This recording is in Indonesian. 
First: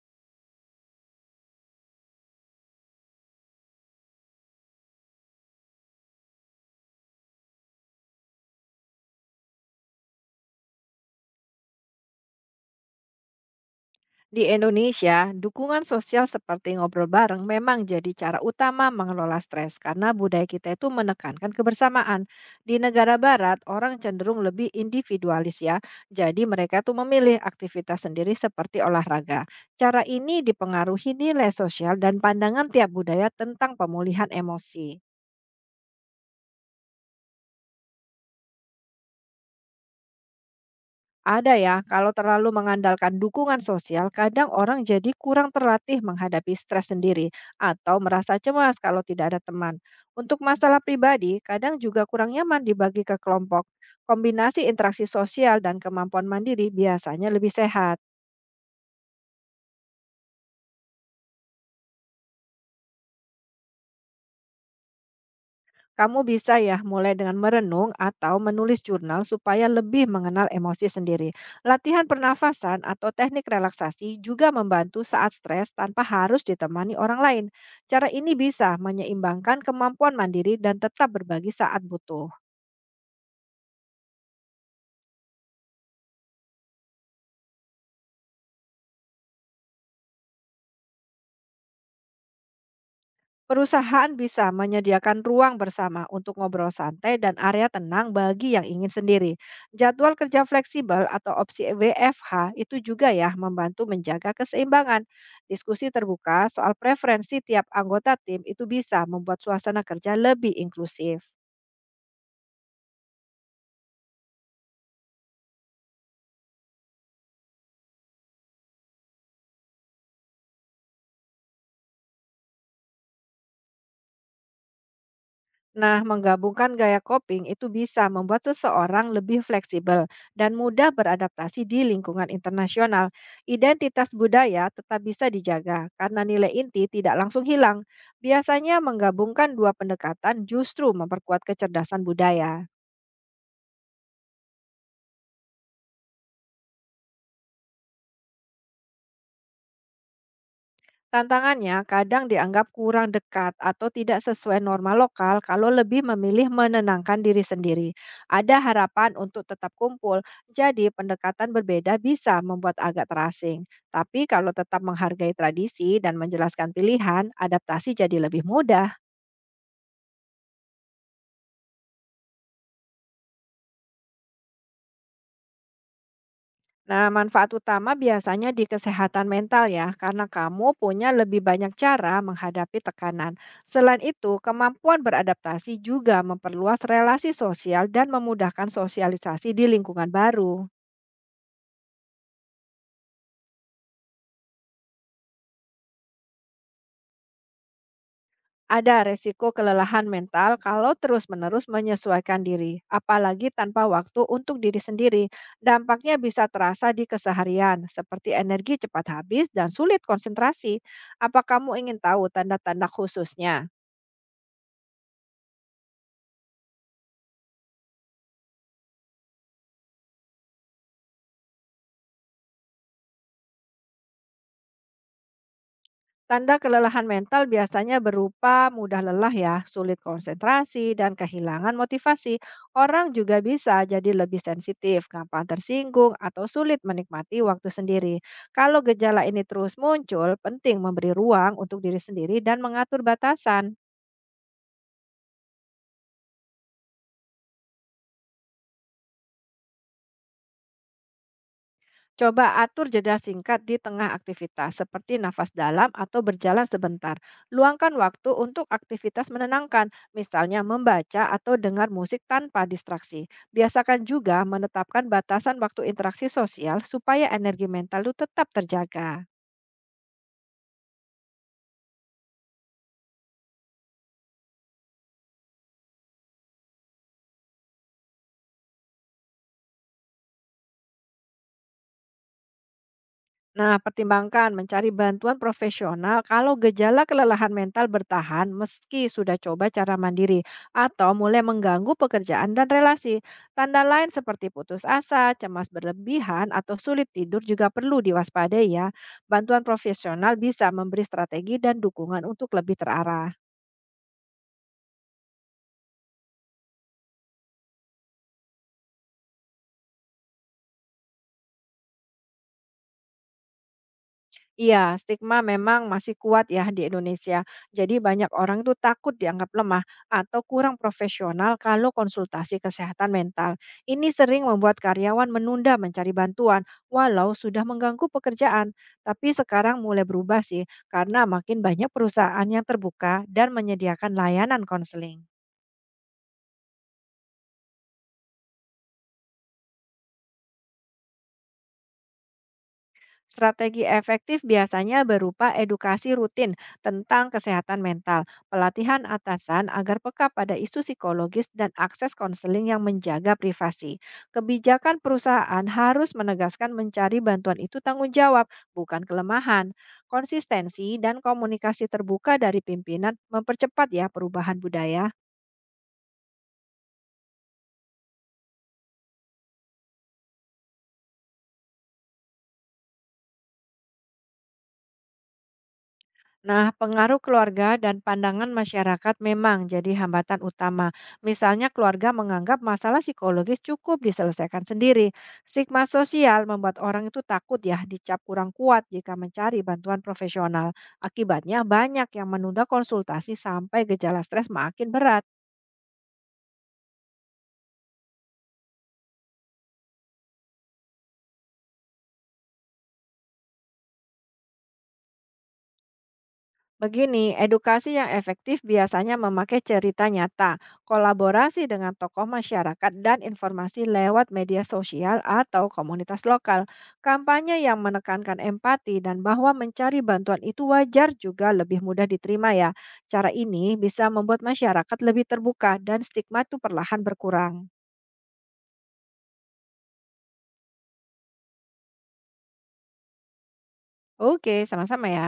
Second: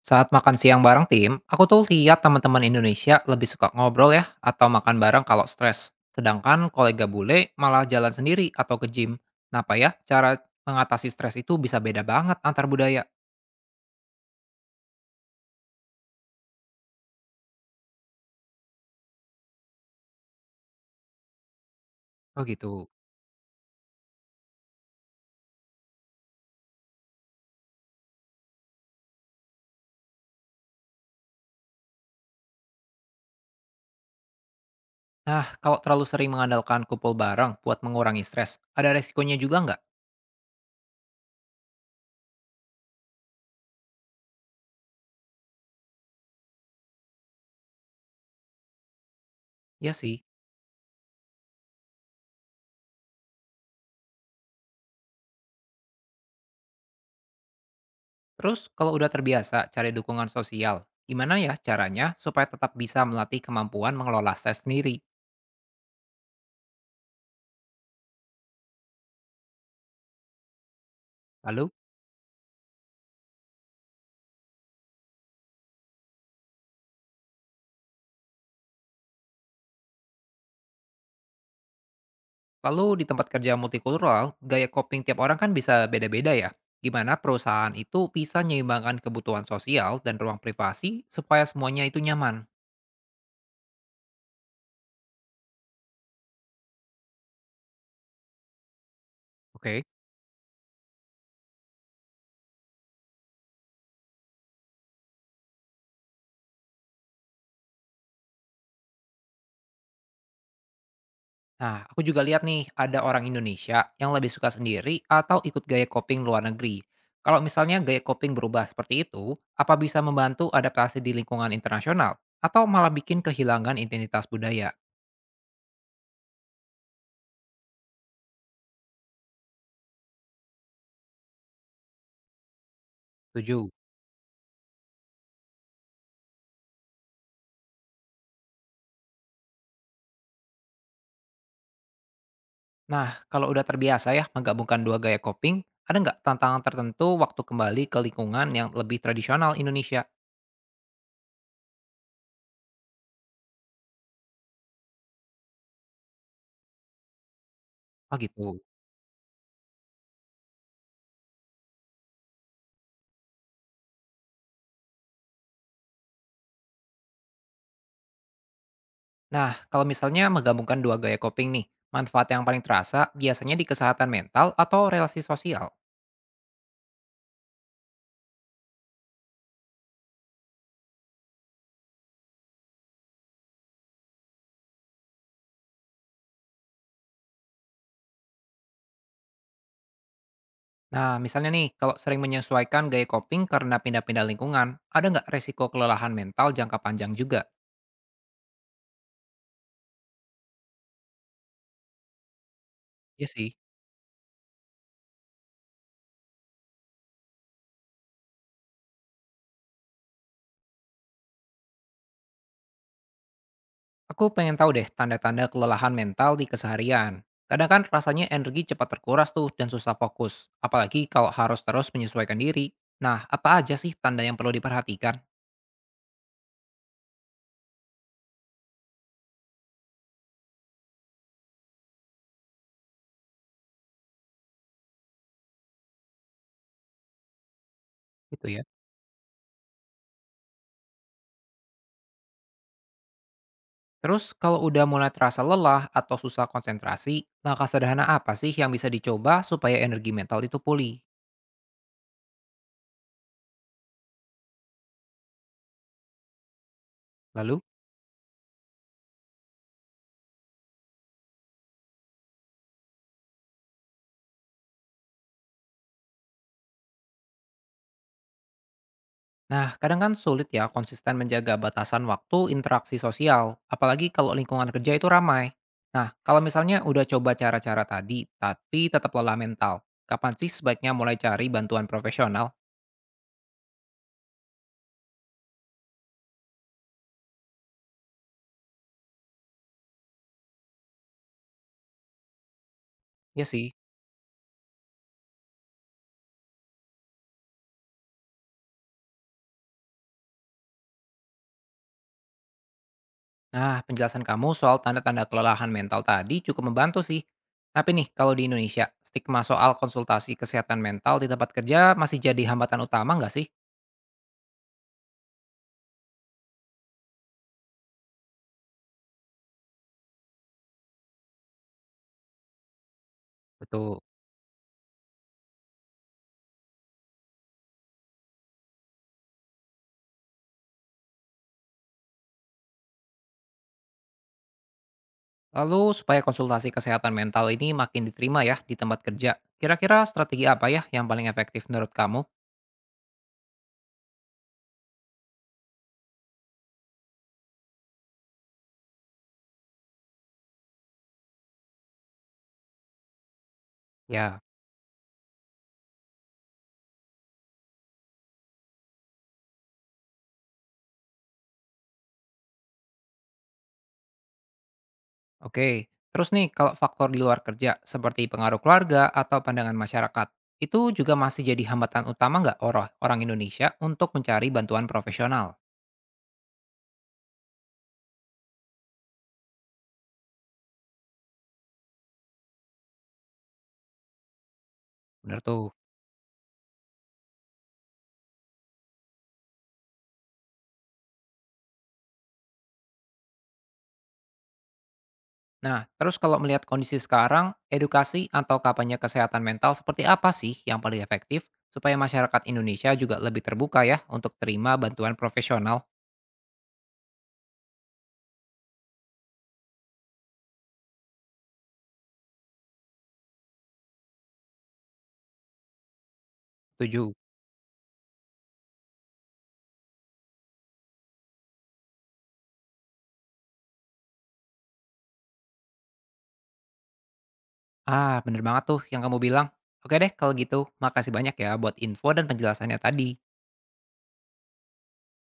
Saat makan siang bareng tim, aku tuh lihat teman-teman Indonesia lebih suka ngobrol ya atau makan bareng kalau stres. Sedangkan kolega bule malah jalan sendiri atau ke gym. Kenapa ya cara mengatasi stres itu bisa beda banget antar budaya? Di Indonesia, dukungan sosial seperti ngobrol bareng memang jadi cara utama mengelola stres karena budaya kita itu menekankan kebersamaan. Oh Di gitu. negara barat, orang cenderung lebih individualis ya. Jadi mereka tuh memilih aktivitas sendiri seperti olahraga. Cara ini dipengaruhi nilai sosial dan pandangan tiap budaya tentang pemulihan emosi. Nah, kalau terlalu sering mengandalkan kumpul bareng buat mengurangi stres, ada resikonya juga nggak? Ada ya, kalau terlalu mengandalkan dukungan sosial, kadang orang jadi kurang terlatih menghadapi stres sendiri atau merasa cemas kalau tidak ada teman. Ya sih. Untuk masalah pribadi, kadang juga kurang nyaman dibagi ke kelompok. Kombinasi interaksi sosial dan kemampuan mandiri biasanya lebih sehat. Terus kalau udah terbiasa cari dukungan sosial, gimana ya caranya supaya tetap bisa melatih kemampuan mengelola stres sendiri? Kamu bisa ya mulai dengan merenung atau menulis jurnal supaya lebih mengenal emosi sendiri. Lalu? Latihan pernafasan atau teknik relaksasi juga membantu saat stres tanpa harus ditemani orang lain. Cara ini bisa menyeimbangkan kemampuan mandiri dan tetap berbagi saat butuh. Lalu di tempat kerja multikultural, gaya coping tiap orang kan bisa beda-beda ya. Gimana perusahaan itu bisa menyeimbangkan kebutuhan sosial dan ruang privasi supaya semuanya itu nyaman. Perusahaan bisa menyediakan ruang bersama untuk ngobrol santai dan area tenang bagi yang ingin sendiri. Oke. Jadwal kerja fleksibel atau opsi WFH itu juga ya membantu menjaga keseimbangan. Diskusi terbuka soal preferensi tiap anggota tim itu bisa membuat suasana kerja lebih inklusif. Nah, aku juga lihat nih ada orang Indonesia yang lebih suka sendiri atau ikut gaya coping luar negeri. Kalau misalnya gaya coping berubah seperti itu, apa bisa membantu adaptasi di lingkungan internasional atau malah bikin kehilangan identitas budaya? Nah, menggabungkan gaya coping itu bisa membuat seseorang lebih fleksibel dan mudah beradaptasi di lingkungan internasional. Setuju. Identitas budaya tetap bisa dijaga karena nilai inti tidak langsung hilang. Biasanya menggabungkan dua pendekatan justru memperkuat kecerdasan budaya. Nah, kalau udah terbiasa ya menggabungkan dua gaya coping, ada nggak tantangan tertentu waktu kembali ke lingkungan yang lebih tradisional Indonesia? Tantangannya kadang dianggap kurang dekat atau tidak sesuai norma lokal kalau lebih memilih menenangkan diri sendiri. Oh gitu. Ada harapan untuk tetap kumpul, jadi pendekatan berbeda bisa membuat agak terasing. Tapi kalau tetap menghargai tradisi dan menjelaskan pilihan, adaptasi jadi lebih mudah. Nah, kalau misalnya menggabungkan dua gaya coping nih, manfaat yang paling terasa biasanya di kesehatan mental atau relasi sosial. Nah, manfaat utama biasanya di kesehatan mental ya, karena kamu punya lebih banyak cara menghadapi tekanan. Selain itu, kemampuan beradaptasi juga memperluas relasi sosial dan memudahkan sosialisasi di lingkungan baru. Nah, misalnya nih, kalau sering menyesuaikan gaya coping karena pindah-pindah lingkungan, ada nggak resiko kelelahan mental jangka panjang juga? Ada resiko kelelahan mental kalau terus-menerus menyesuaikan diri, Iya apalagi sih. tanpa waktu untuk diri sendiri. Dampaknya bisa terasa di keseharian, seperti energi cepat habis dan sulit konsentrasi. Apa kamu ingin tahu tanda-tanda khususnya? Aku pengen tahu deh tanda-tanda kelelahan mental di keseharian. Kadang kan rasanya energi cepat terkuras tuh dan susah fokus, apalagi kalau harus terus menyesuaikan diri. Nah, apa aja sih tanda yang perlu diperhatikan? Tanda kelelahan mental biasanya berupa mudah lelah ya, sulit konsentrasi, dan kehilangan motivasi. Orang juga bisa jadi lebih sensitif, gampang tersinggung, atau sulit menikmati waktu sendiri. Gitu ya. Kalau gejala ini terus muncul, penting memberi ruang untuk diri sendiri dan mengatur batasan. Terus kalau udah mulai terasa lelah atau susah konsentrasi, langkah sederhana apa sih yang bisa dicoba supaya energi mental itu pulih? Coba atur jeda singkat di tengah aktivitas, seperti nafas dalam atau berjalan sebentar. Lalu. Luangkan waktu untuk aktivitas menenangkan, misalnya membaca atau dengar musik tanpa distraksi. Biasakan juga menetapkan batasan waktu interaksi sosial supaya energi mental lu tetap terjaga. Nah, kadang kan sulit ya konsisten menjaga batasan waktu interaksi sosial, apalagi kalau lingkungan kerja itu ramai. Nah, kalau misalnya udah coba cara-cara tadi, tapi tetap lelah mental, kapan sih sebaiknya mulai cari bantuan profesional? Nah, pertimbangkan mencari bantuan profesional kalau gejala kelelahan mental bertahan meski sudah coba cara mandiri atau mulai mengganggu pekerjaan dan relasi. Ya sih. Tanda lain seperti putus asa, cemas berlebihan, atau sulit tidur juga perlu diwaspadai ya. Bantuan profesional bisa memberi strategi dan dukungan untuk lebih terarah. Nah, penjelasan kamu soal tanda-tanda kelelahan mental tadi cukup membantu sih. Tapi nih, kalau di Indonesia, stigma soal konsultasi kesehatan mental di tempat kerja masih jadi hambatan utama nggak sih? Iya, stigma memang masih kuat ya di Indonesia. Jadi banyak orang itu takut dianggap lemah atau kurang profesional kalau konsultasi kesehatan mental. Betul. Ini sering membuat karyawan menunda mencari bantuan walau sudah mengganggu pekerjaan. Tapi sekarang mulai berubah sih karena makin banyak perusahaan yang terbuka dan menyediakan layanan konseling. Lalu supaya konsultasi kesehatan mental ini makin diterima ya di tempat kerja, kira-kira strategi apa ya yang paling efektif menurut kamu? Strategi efektif biasanya berupa edukasi rutin tentang kesehatan mental, pelatihan atasan agar peka pada isu psikologis dan akses konseling yang menjaga privasi. Ya, Kebijakan perusahaan harus menegaskan mencari bantuan itu tanggung jawab, bukan kelemahan. Konsistensi dan komunikasi terbuka dari pimpinan mempercepat ya perubahan budaya. oke. Terus nih, kalau faktor di luar kerja seperti pengaruh keluarga atau pandangan masyarakat, itu juga masih jadi hambatan utama nggak orang orang Indonesia untuk mencari bantuan profesional? Nah, pengaruh keluarga dan pandangan masyarakat memang jadi hambatan utama. Misalnya, keluarga menganggap masalah psikologis cukup diselesaikan sendiri. Bener tuh. Stigma sosial membuat orang itu takut ya dicap kurang kuat jika mencari bantuan profesional. Akibatnya, banyak yang menunda konsultasi sampai gejala stres makin berat. Nah, terus kalau melihat kondisi sekarang, edukasi atau kampanye kesehatan mental seperti apa sih yang paling efektif supaya masyarakat Indonesia juga lebih terbuka ya untuk terima bantuan profesional? Begini, edukasi yang efektif biasanya memakai cerita nyata, kolaborasi dengan tokoh masyarakat, dan informasi lewat media sosial atau komunitas lokal. Tujuh. Kampanye yang menekankan empati dan bahwa mencari bantuan itu wajar juga lebih mudah diterima ya. Cara ini bisa membuat masyarakat lebih terbuka dan stigma itu perlahan berkurang. Ah, bener banget tuh yang kamu bilang. Oke deh, kalau gitu, makasih banyak ya buat info dan penjelasannya tadi. Oke, sama-sama ya.